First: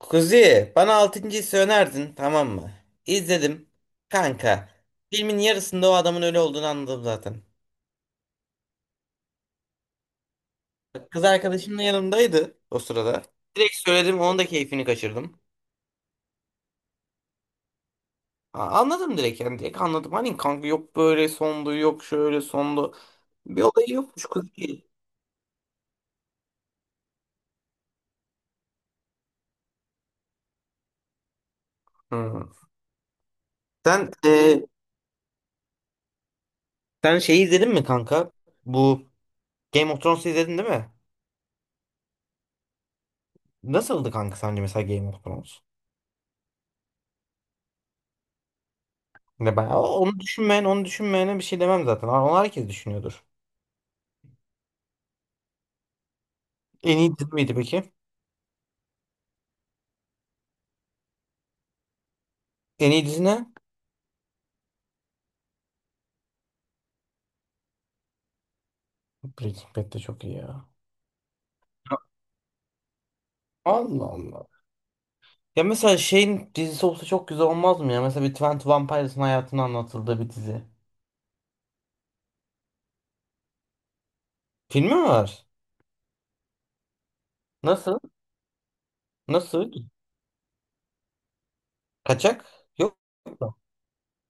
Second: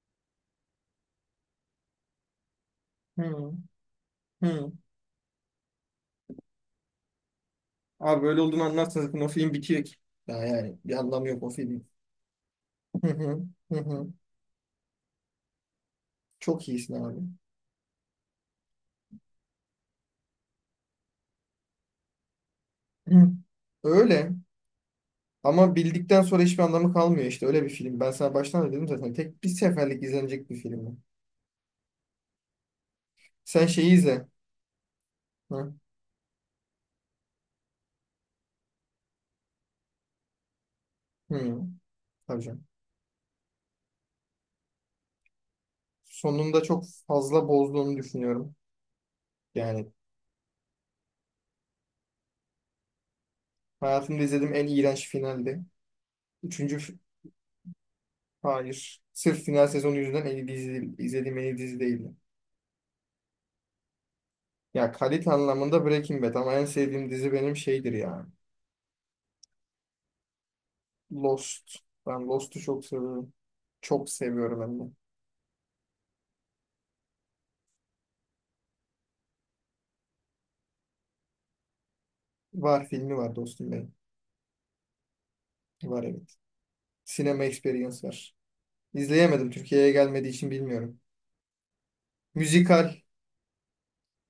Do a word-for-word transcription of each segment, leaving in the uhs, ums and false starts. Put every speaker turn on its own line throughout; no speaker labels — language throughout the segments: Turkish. Kuzi, bana altıncı hissi önerdin, tamam mı?
Hı.
İzledim. Kanka,
Hı.
filmin yarısında o adamın ölü olduğunu anladım zaten.
Abi böyle olduğunu anlarsınız zaten o film bitiyor ki. Ya yani bir
Kız
anlamı yok o
arkadaşım da
filmin.
yanımdaydı o
Hı
sırada.
hı.
Direkt
Hı hı.
söyledim, onun da keyfini kaçırdım.
Çok iyisin abi.
A- Anladım direkt yani, direkt anladım. Hani kanka yok böyle sondu, yok şöyle sondu.
Hı.
Bir olayı yokmuş
Öyle.
Kuzi.
Ama bildikten sonra hiçbir anlamı kalmıyor işte. Öyle bir film. Ben sana baştan da dedim zaten. Tek bir seferlik izlenecek bir film bu.
Hı.
Sen şeyi
Sen,
izle.
e,
Hı.
sen şeyi izledin mi kanka? Bu Game of Thrones'u izledin değil mi?
Hı. Tabii canım.
Nasıldı kanka sence mesela Game of Thrones?
Sonunda çok fazla bozduğunu düşünüyorum.
Ne ben
Yani
onu düşünmeyen onu düşünmeyene bir şey demem zaten. Onu herkes düşünüyordur.
hayatımda izlediğim en iğrenç finaldi. Üçüncü
En
fi-
iyi dizi miydi peki?
Hayır. Sırf final sezonu yüzünden en iyi dizi, izlediğim en iyi dizi değildi.
En iyi dizi ne?
Ya kalite anlamında Breaking Bad ama en sevdiğim dizi benim şeydir ya.
Breaking Bad de çok iyi ya.
Lost. Ben Lost'u çok seviyorum.
Allah
Çok
Allah.
seviyorum hem de.
Ya mesela şeyin dizisi olsa çok güzel olmaz mı ya? Mesela bir Twenty Vampire'sın hayatını anlatıldığı bir dizi.
Var filmi var dostum benim.
Filmi mi var?
Var evet. Sinema
Nasıl?
Experience var. İzleyemedim.
Nasıl?
Türkiye'ye gelmediği için bilmiyorum.
Kaçak?
Müzikal.
Yok mu?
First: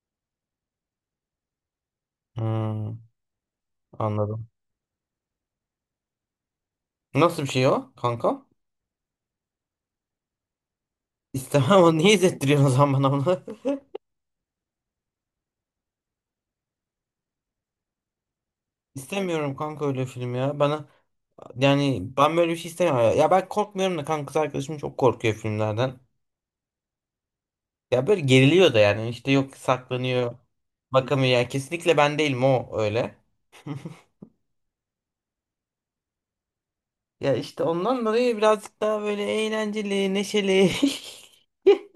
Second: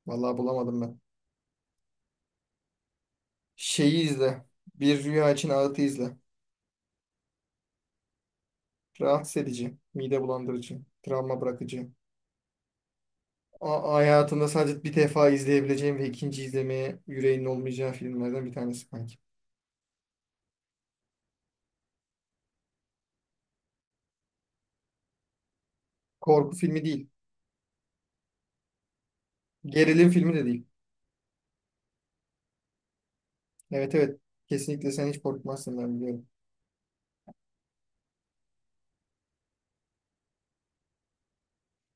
Vallahi bulamadım ben.
Hmm,
Şeyi izle.
anladım.
Bir Rüya için Ağıt'ı izle.
Nasıl bir şey o kanka?
Rahatsız edici. Mide bulandırıcı. Travma
İstemem
bırakıcı.
ama niye izlettiriyorsun o zaman bana onu?
A- hayatında sadece bir defa izleyebileceğim ve ikinci izlemeye yüreğinin olmayacağı filmlerden bir tanesi kanki.
İstemiyorum kanka öyle film ya. Bana yani ben böyle bir şey istemiyorum. Ya Ya ben korkmuyorum da kanka kız arkadaşım çok korkuyor filmlerden.
Korku filmi değil.
Ya böyle geriliyor da yani işte yok
Gerilim filmi
saklanıyor.
de değil.
Bakamıyor yani kesinlikle ben değilim o öyle.
Evet evet. Kesinlikle sen hiç korkmazsın ben biliyorum.
Ya işte ondan dolayı birazcık daha böyle eğlenceli, neşeli.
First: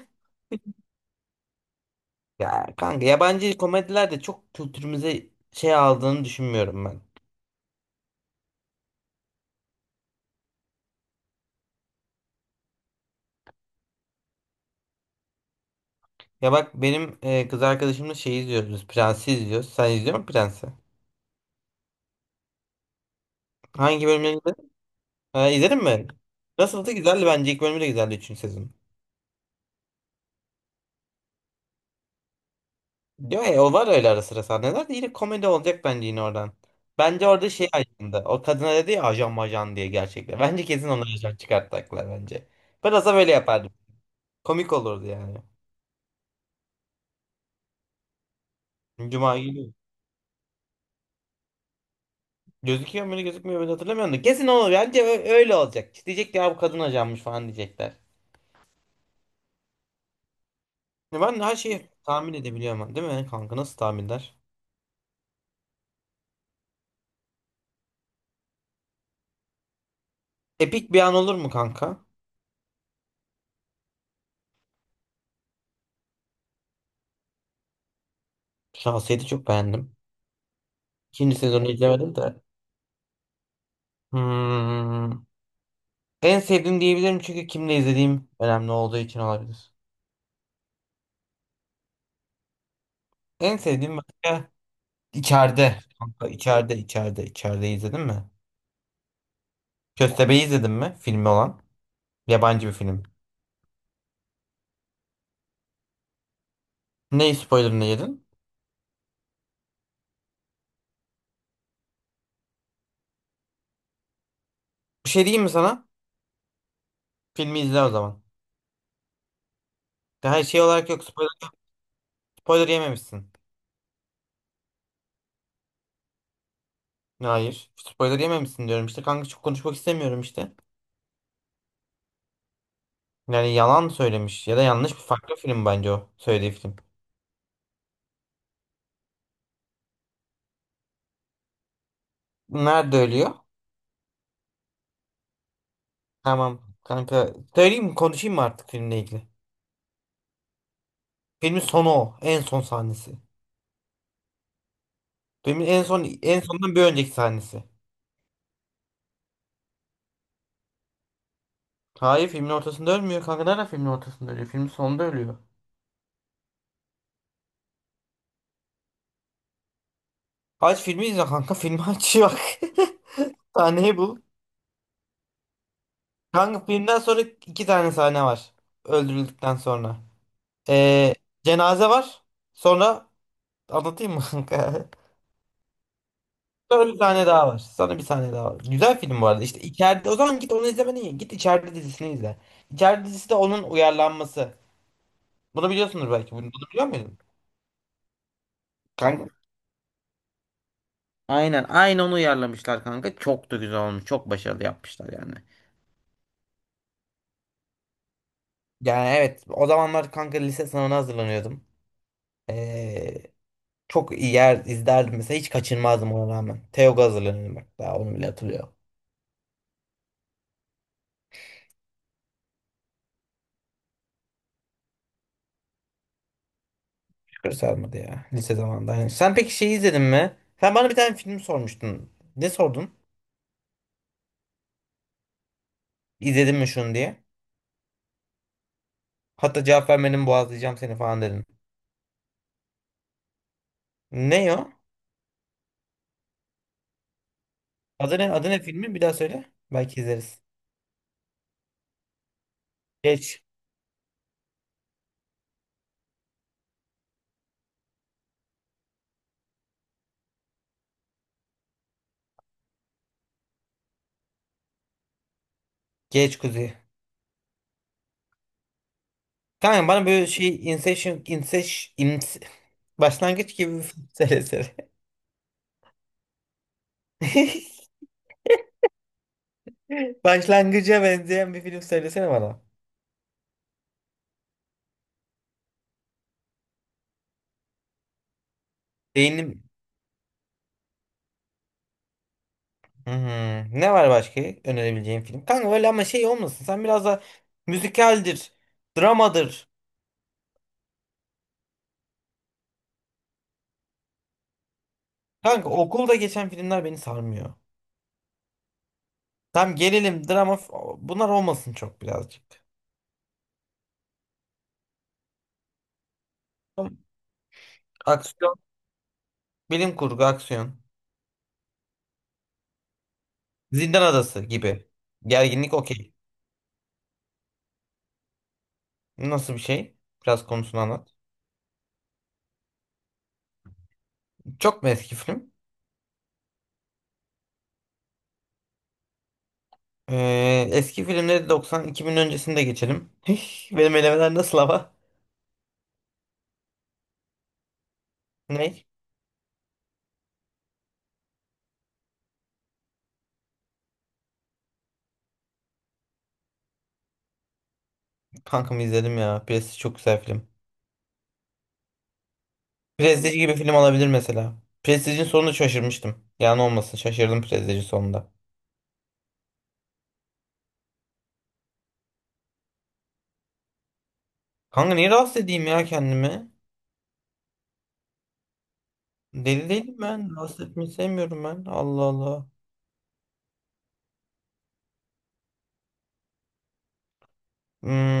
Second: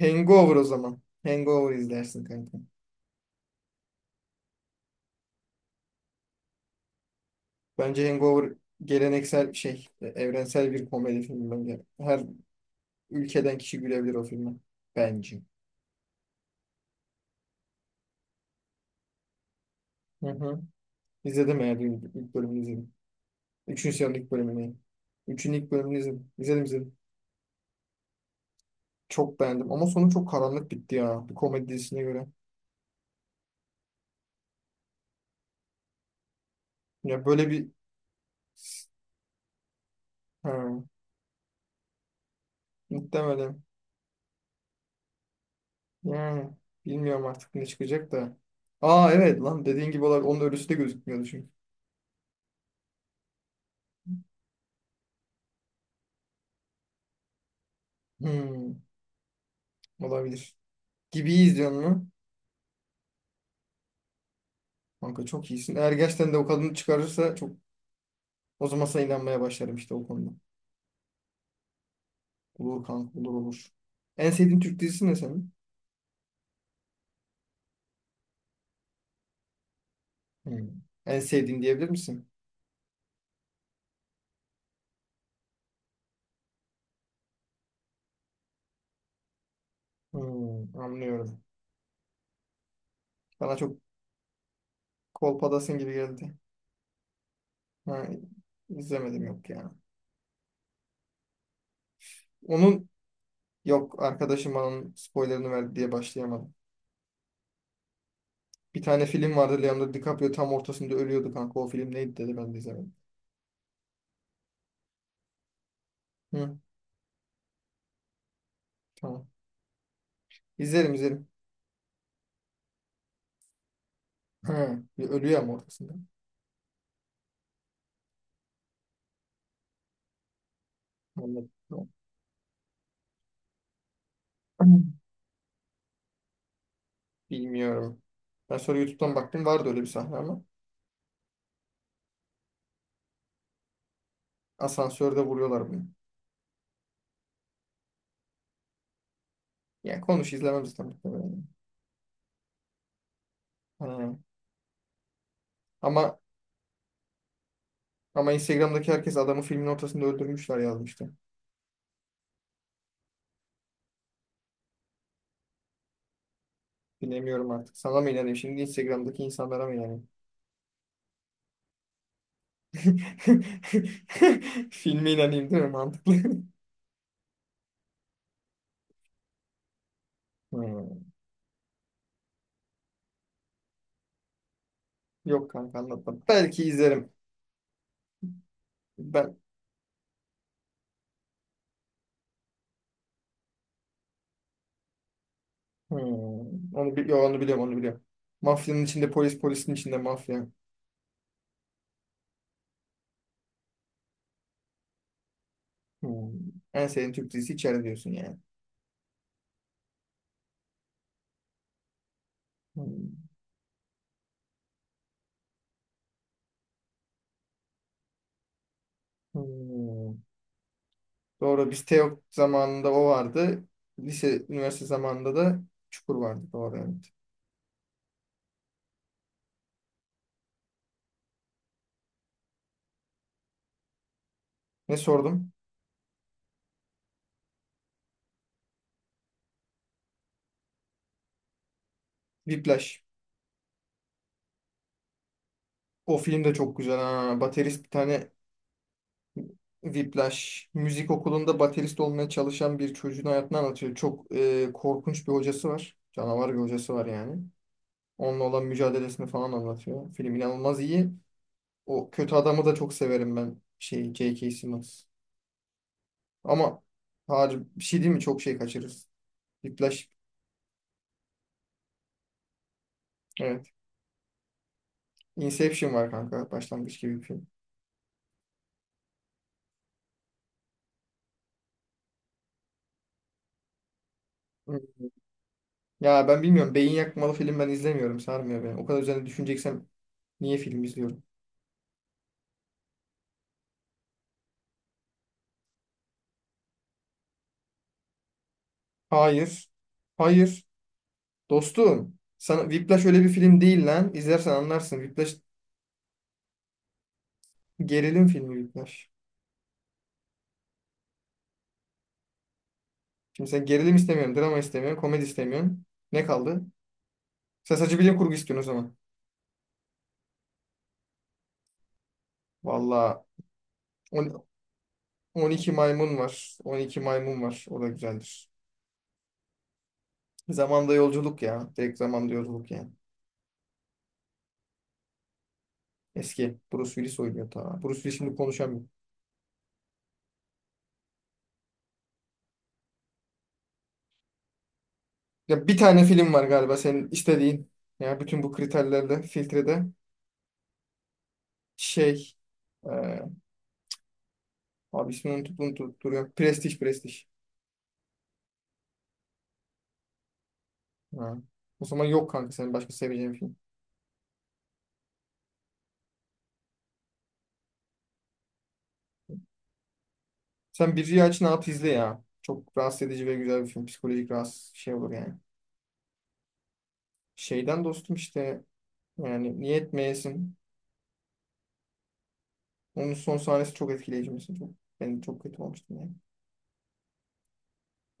Hangover o zaman. Hangover izlersin kanka.
Ya kanka yabancı komediler de çok kültürümüze şey aldığını düşünmüyorum ben.
Bence Hangover geleneksel şey, e, evrensel bir komedi filmi bence. Her ülkeden kişi gülebilir o filme. Bence.
Ya bak benim e, kız arkadaşımla şey izliyoruz biz. Prensi izliyoruz. Sen izliyor
Hı
musun
hı.
Prens'i?
İzledim eğer ilk ilk bölümünü izledim. Üçüncü
Hangi
sezonun ilk
bölümleri izledin?
bölümünü.
Ha,
Üçüncü ilk
izledin
bölümünü
mi?
izledim. İzledim
Nasıldı?
izledim.
Güzeldi bence. İlk bölümü de güzeldi üçüncü sezon.
Çok beğendim. Ama sonu çok karanlık bitti ya. Bir komedi dizisine göre.
Diyor ya o var öyle ara sıra sahneler de yine komedi olacak bence yine oradan.
Ya
Bence
böyle
orada
bir.
şey ajandı. O kadına dedi ya ajan majan diye gerçekten. Bence
Ha,
kesin onu ajan çıkartacaklar bence. Biraz da böyle
muhtemelen.
yapardım. Komik olurdu yani.
Yani bilmiyorum artık ne çıkacak da. Aa
Cuma
evet lan
günü.
dediğin gibi olabilir. Onun ölüsü de gözükmüyordu çünkü.
Gözüküyor mu gözükmüyor mu hatırlamıyorum da. Kesin olur. Bence ö- öyle olacak. Diyecek ki, ya bu kadın ajanmış falan diyecekler.
Hmm, olabilir.
Ya ben her
Gibiyiz diyorsun
şeyi
mu?
tahmin edebiliyorum ama, değil mi kanka? Nasıl tahminler?
Kanka çok iyisin. Eğer gerçekten de o kadını çıkarırsa çok o zaman sana inanmaya başlarım işte o konuda.
Epik bir an olur mu kanka?
Olur kanka olur olur. En sevdiğin Türk dizisi ne senin?
Şahsiyeti çok beğendim.
Hmm. En
İkinci
sevdiğin
sezonu
diyebilir
izlemedim
misin?
de. Hmm. En sevdiğim diyebilirim çünkü kimle izlediğim önemli olduğu için olabilir.
Hmm, anlıyorum. Bana
En
çok
sevdiğim başka
kolpadasın
içeride.
gibi
Kanka
geldi.
içeride içeride içeride izledin
Ha,
mi?
izlemedim yok ya.
Köstebeği izledin mi? Filmi olan. Yabancı bir
Onun
film.
yok arkadaşım bana onun spoilerını verdi diye başlayamadım.
Ne spoilerını yedin?
Bir tane film vardı Leonardo DiCaprio tam ortasında ölüyordu kanka. O film neydi dedi ben de izlemedim.
Bir şey diyeyim mi sana?
Hı,
Filmi izle o zaman.
tamam.
Her şey olarak
İzlerim
yok
izlerim.
spoiler, spoiler yememişsin.
Hı bir ölüyor ama ortasında.
Hayır. Spoiler yememişsin diyorum işte. Kanka çok konuşmak istemiyorum işte.
Anladım. Tamam.
Yani yalan söylemiş ya da yanlış bir farklı film bence o söylediği film.
Bilmiyorum. Ben sonra YouTube'dan baktım vardı öyle bir sahne ama
Nerede ölüyor?
asansörde vuruyorlar bunu.
Tamam kanka. Söyleyeyim mi? Konuşayım mı artık filmle ilgili?
Yani konuş izlemem zaten. Muhtemelen.
Filmin sonu o. En son sahnesi.
Ha.
Filmin en son
Ama
en sondan bir önceki sahnesi.
ama Instagram'daki herkes adamı filmin ortasında öldürmüşler yazmıştı.
Hayır filmin ortasında ölmüyor kanka. Nerede filmin ortasında ölüyor? Filmin sonunda ölüyor.
Bilemiyorum artık. Sana mı inanayım şimdi Instagram'daki insanlara mı inanayım?
Aç filmi izle kanka. Filmi aç bak. Sahneyi bul.
Filme inanayım değil mi? Mantıklı.
Kanka filmden sonra iki tane sahne var. Öldürüldükten sonra.
Ha.
Ee, cenaze var. Sonra anlatayım mı kanka?
Yok kanka anlatmadım. Belki
Sonra bir
izlerim.
tane daha var. Sana bir tane daha var. Güzel film bu
Ben
arada. İşte içeride o zaman git onu izlemene iyi. Git içeride dizisini izle. İçeride dizisi de onun uyarlanması. Bunu biliyorsundur belki. Bunu, bunu
Hmm,
biliyor
onu bi- yo,
muydun?
Onu biliyorum onu biliyorum. Mafyanın içinde
Kanka,
polis polisin içinde mafya.
aynen aynı onu uyarlamışlar kanka. Çok da güzel olmuş. Çok başarılı yapmışlar yani.
Hmm. En sevdiğin Türk dizisi içeride diyorsun yani.
Yani evet o zamanlar kanka lise sınavına hazırlanıyordum.
Hmm.
Ee, çok iyi yer izlerdim mesela hiç kaçırmazdım ona rağmen. TEOG'a hazırlanıyordum bak daha onu bile hatırlıyorum.
Hmm. Doğru biz Teok zamanında o vardı. Lise üniversite zamanında da Çukur vardı. Doğru evet.
Şükür sarmadı ya lise zamanında. Yani sen peki şey izledin mi? Sen bana bir tane film sormuştun. Ne sordun?
Ne sordum?
İzledin mi şunu diye? Hatta cevap vermedim boğazlayacağım seni falan dedin.
Whiplash.
Ne o?
O film de çok güzel ha. Baterist bir
Adı ne?
tane
Adı ne filmi? Bir daha söyle. Belki izleriz.
Whiplash. Müzik okulunda baterist olmaya çalışan bir çocuğun
Geç.
hayatını anlatıyor. Çok e, korkunç bir hocası var. Canavar bir hocası var yani. Onunla olan mücadelesini falan anlatıyor. Film inanılmaz iyi. O kötü adamı da çok severim ben. Şey, J K. Simmons.
Geç Kuzi.
Ama harbi bir şey değil mi? Çok şey kaçırırız.
Kanka bana
Whiplash.
böyle şey Inception, Inception, Ince- başlangıç
Evet.
gibi bir film söylesene.
Inception var kanka. Başlangıç gibi bir film.
Başlangıca benzeyen bir film söylesene bana.
Hı. Ya ben bilmiyorum. Beyin yakmalı film ben izlemiyorum. Sarmıyor beni. O kadar üzerine
Beynim
düşüneceksem niye film izliyorum?
hmm, ne var başka önerebileceğim film? Kanka öyle ama şey olmasın. Sen biraz da müzikaldir,
Hayır.
dramadır.
Hayır. Dostum. Sana Whiplash öyle bir film değil lan. İzlersen anlarsın. Whiplash
Kanka okulda geçen filmler beni sarmıyor.
gerilim filmi Whiplash.
Tam gerilim, drama f- bunlar olmasın çok birazcık.
Şimdi sen gerilim istemiyorsun, drama istemiyorsun, komedi istemiyorsun. Ne kaldı?
Tamam.
Sen sadece bilim kurgu
Aksiyon,
istiyorsun o zaman.
bilim kurgu, aksiyon.
Valla
Zindan Adası gibi.
on iki
Gerginlik okey.
maymun var. on iki maymun var. O da güzeldir.
Nasıl bir şey? Biraz konusunu
Zamanda
anlat.
yolculuk ya. Direkt zamanda yolculuk yani.
Çok mu eski film?
Eski. Bruce Willis oynuyor ta. Bruce Willis şimdi konuşamıyor.
Ee, eski filmleri doksan-iki bin öncesinde geçelim. Hih, benim elemeler nasıl ama?
Ya bir tane film var galiba senin istediğin. Ya bütün bu
Ne?
kriterlerde, filtrede şey e, abi ismini unutup unutup duruyor. Prestige, Prestige.
Kankamı izledim ya. Prestige çok güzel film.
Ha. O zaman yok kanka senin başka seveceğin
Prestige gibi
film.
film olabilir mesela. Prestige'in sonunda şaşırmıştım. Yani olmasın şaşırdım Prestige'in sonunda.
Sen bir aç ne yap izle ya. Çok rahatsız edici ve güzel bir film. Psikolojik rahatsız şey
Kanka niye
olur yani.
rahatsız edeyim ya kendimi?
Şeyden dostum işte. Yani
Deli
niye
değilim ben.
etmeyesin?
Rahatsız etmeyi sevmiyorum ben. Allah Allah.
Onun son sahnesi çok etkileyici mesela. Çok, ben çok kötü olmuştum yani.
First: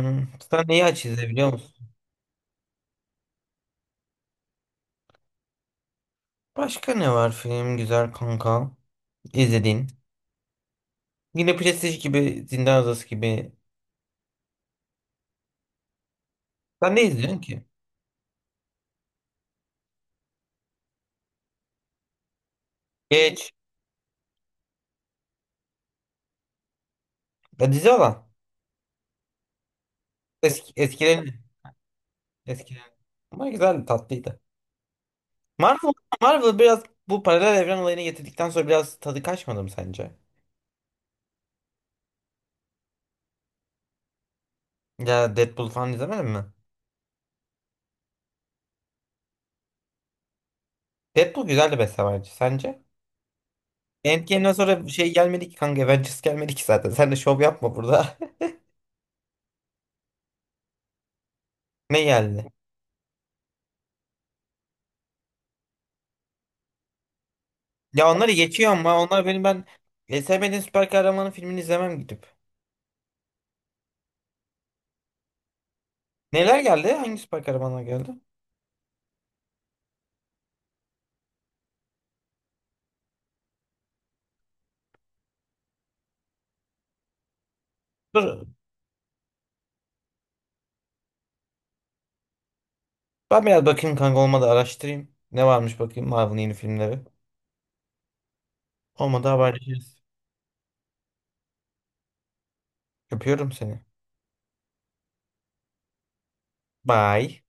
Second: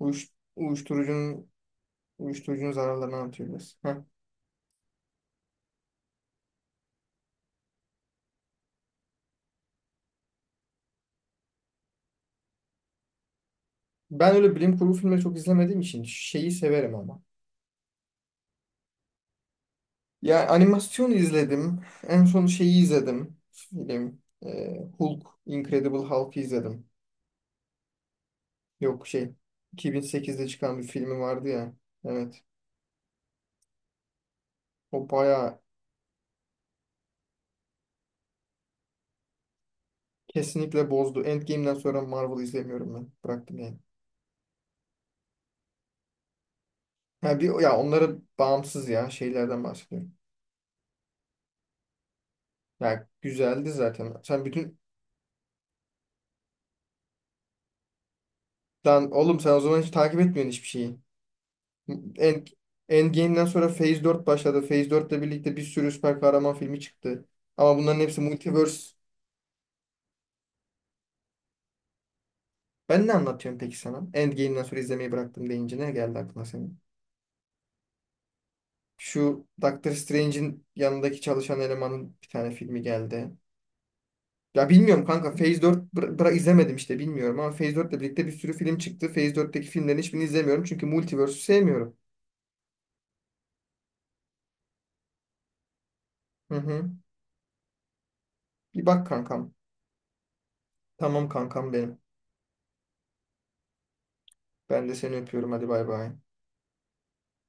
Uyuş,
sen neyi aç izle
uyuşturucunun
biliyor musun?
uyuşturucunun zararlarını anlatıyor biraz. Heh.
Başka ne var film güzel kanka? İzlediğin. Yine Prestige gibi Zindan Adası gibi.
Ben öyle bilim kurgu filmleri çok izlemediğim için şeyi severim
Sen ne
ama.
izliyorsun ki?
Ya animasyon izledim. En son şeyi izledim.
Geç.
Film. Ee, Hulk, Incredible Hulk'ı izledim.
Ya dizi olan.
Yok şey. iki bin sekizde
Eski,
çıkan bir filmi
eskilerin.
vardı ya. Evet.
Eskilerin. Ama güzel tatlıydı.
O bayağı
Marvel, Marvel biraz bu paralel evren olayını getirdikten sonra biraz tadı kaçmadı mı sence?
kesinlikle bozdu. Endgame'den sonra Marvel izlemiyorum ben. Bıraktım yani.
Ya Deadpool falan izlemedin mi?
Ha bir ya onları bağımsız ya şeylerden bahsediyorum.
Deadpool güzeldi mesela bence. Sence?
Ya güzeldi zaten. Sen
Endgame'den
bütün
sonra bir şey gelmedi ki kanka. Avengers gelmedi ki zaten. Sen de şov yapma burada.
Lan oğlum sen o zaman hiç takip etmiyorsun hiçbir şeyi.
Ne geldi?
End, Endgame'den sonra Phase dört başladı. Phase dört ile birlikte bir sürü süper kahraman filmi çıktı. Ama bunların
Ya
hepsi
onları geçiyor
multiverse.
ama onlar benim ben e, sevmediğim süper kahramanın filmini izlemem gidip.
Ben ne anlatıyorum peki sana? Endgame'den sonra izlemeyi bıraktım deyince ne geldi aklına
Neler
senin?
geldi? Hangi süper kahramanlar geldi?
Şu Doctor Strange'in yanındaki çalışan elemanın bir tane filmi geldi. Ya bilmiyorum kanka Phase dört bıra bıra- izlemedim işte bilmiyorum ama Phase dört ile birlikte bir
Dur.
sürü film çıktı. Phase dörtteki filmlerin hiçbirini izlemiyorum çünkü Multiverse'ü sevmiyorum.
Ben biraz bakayım kanka olmadı araştırayım. Ne varmış bakayım Marvel'ın
Hı
yeni
hı.
filmleri.
Bir bak
Olmadı
kankam.
haberleşiriz.
Tamam kankam benim.
Öpüyorum seni.
Ben de seni öpüyorum hadi bay bay.
Bye.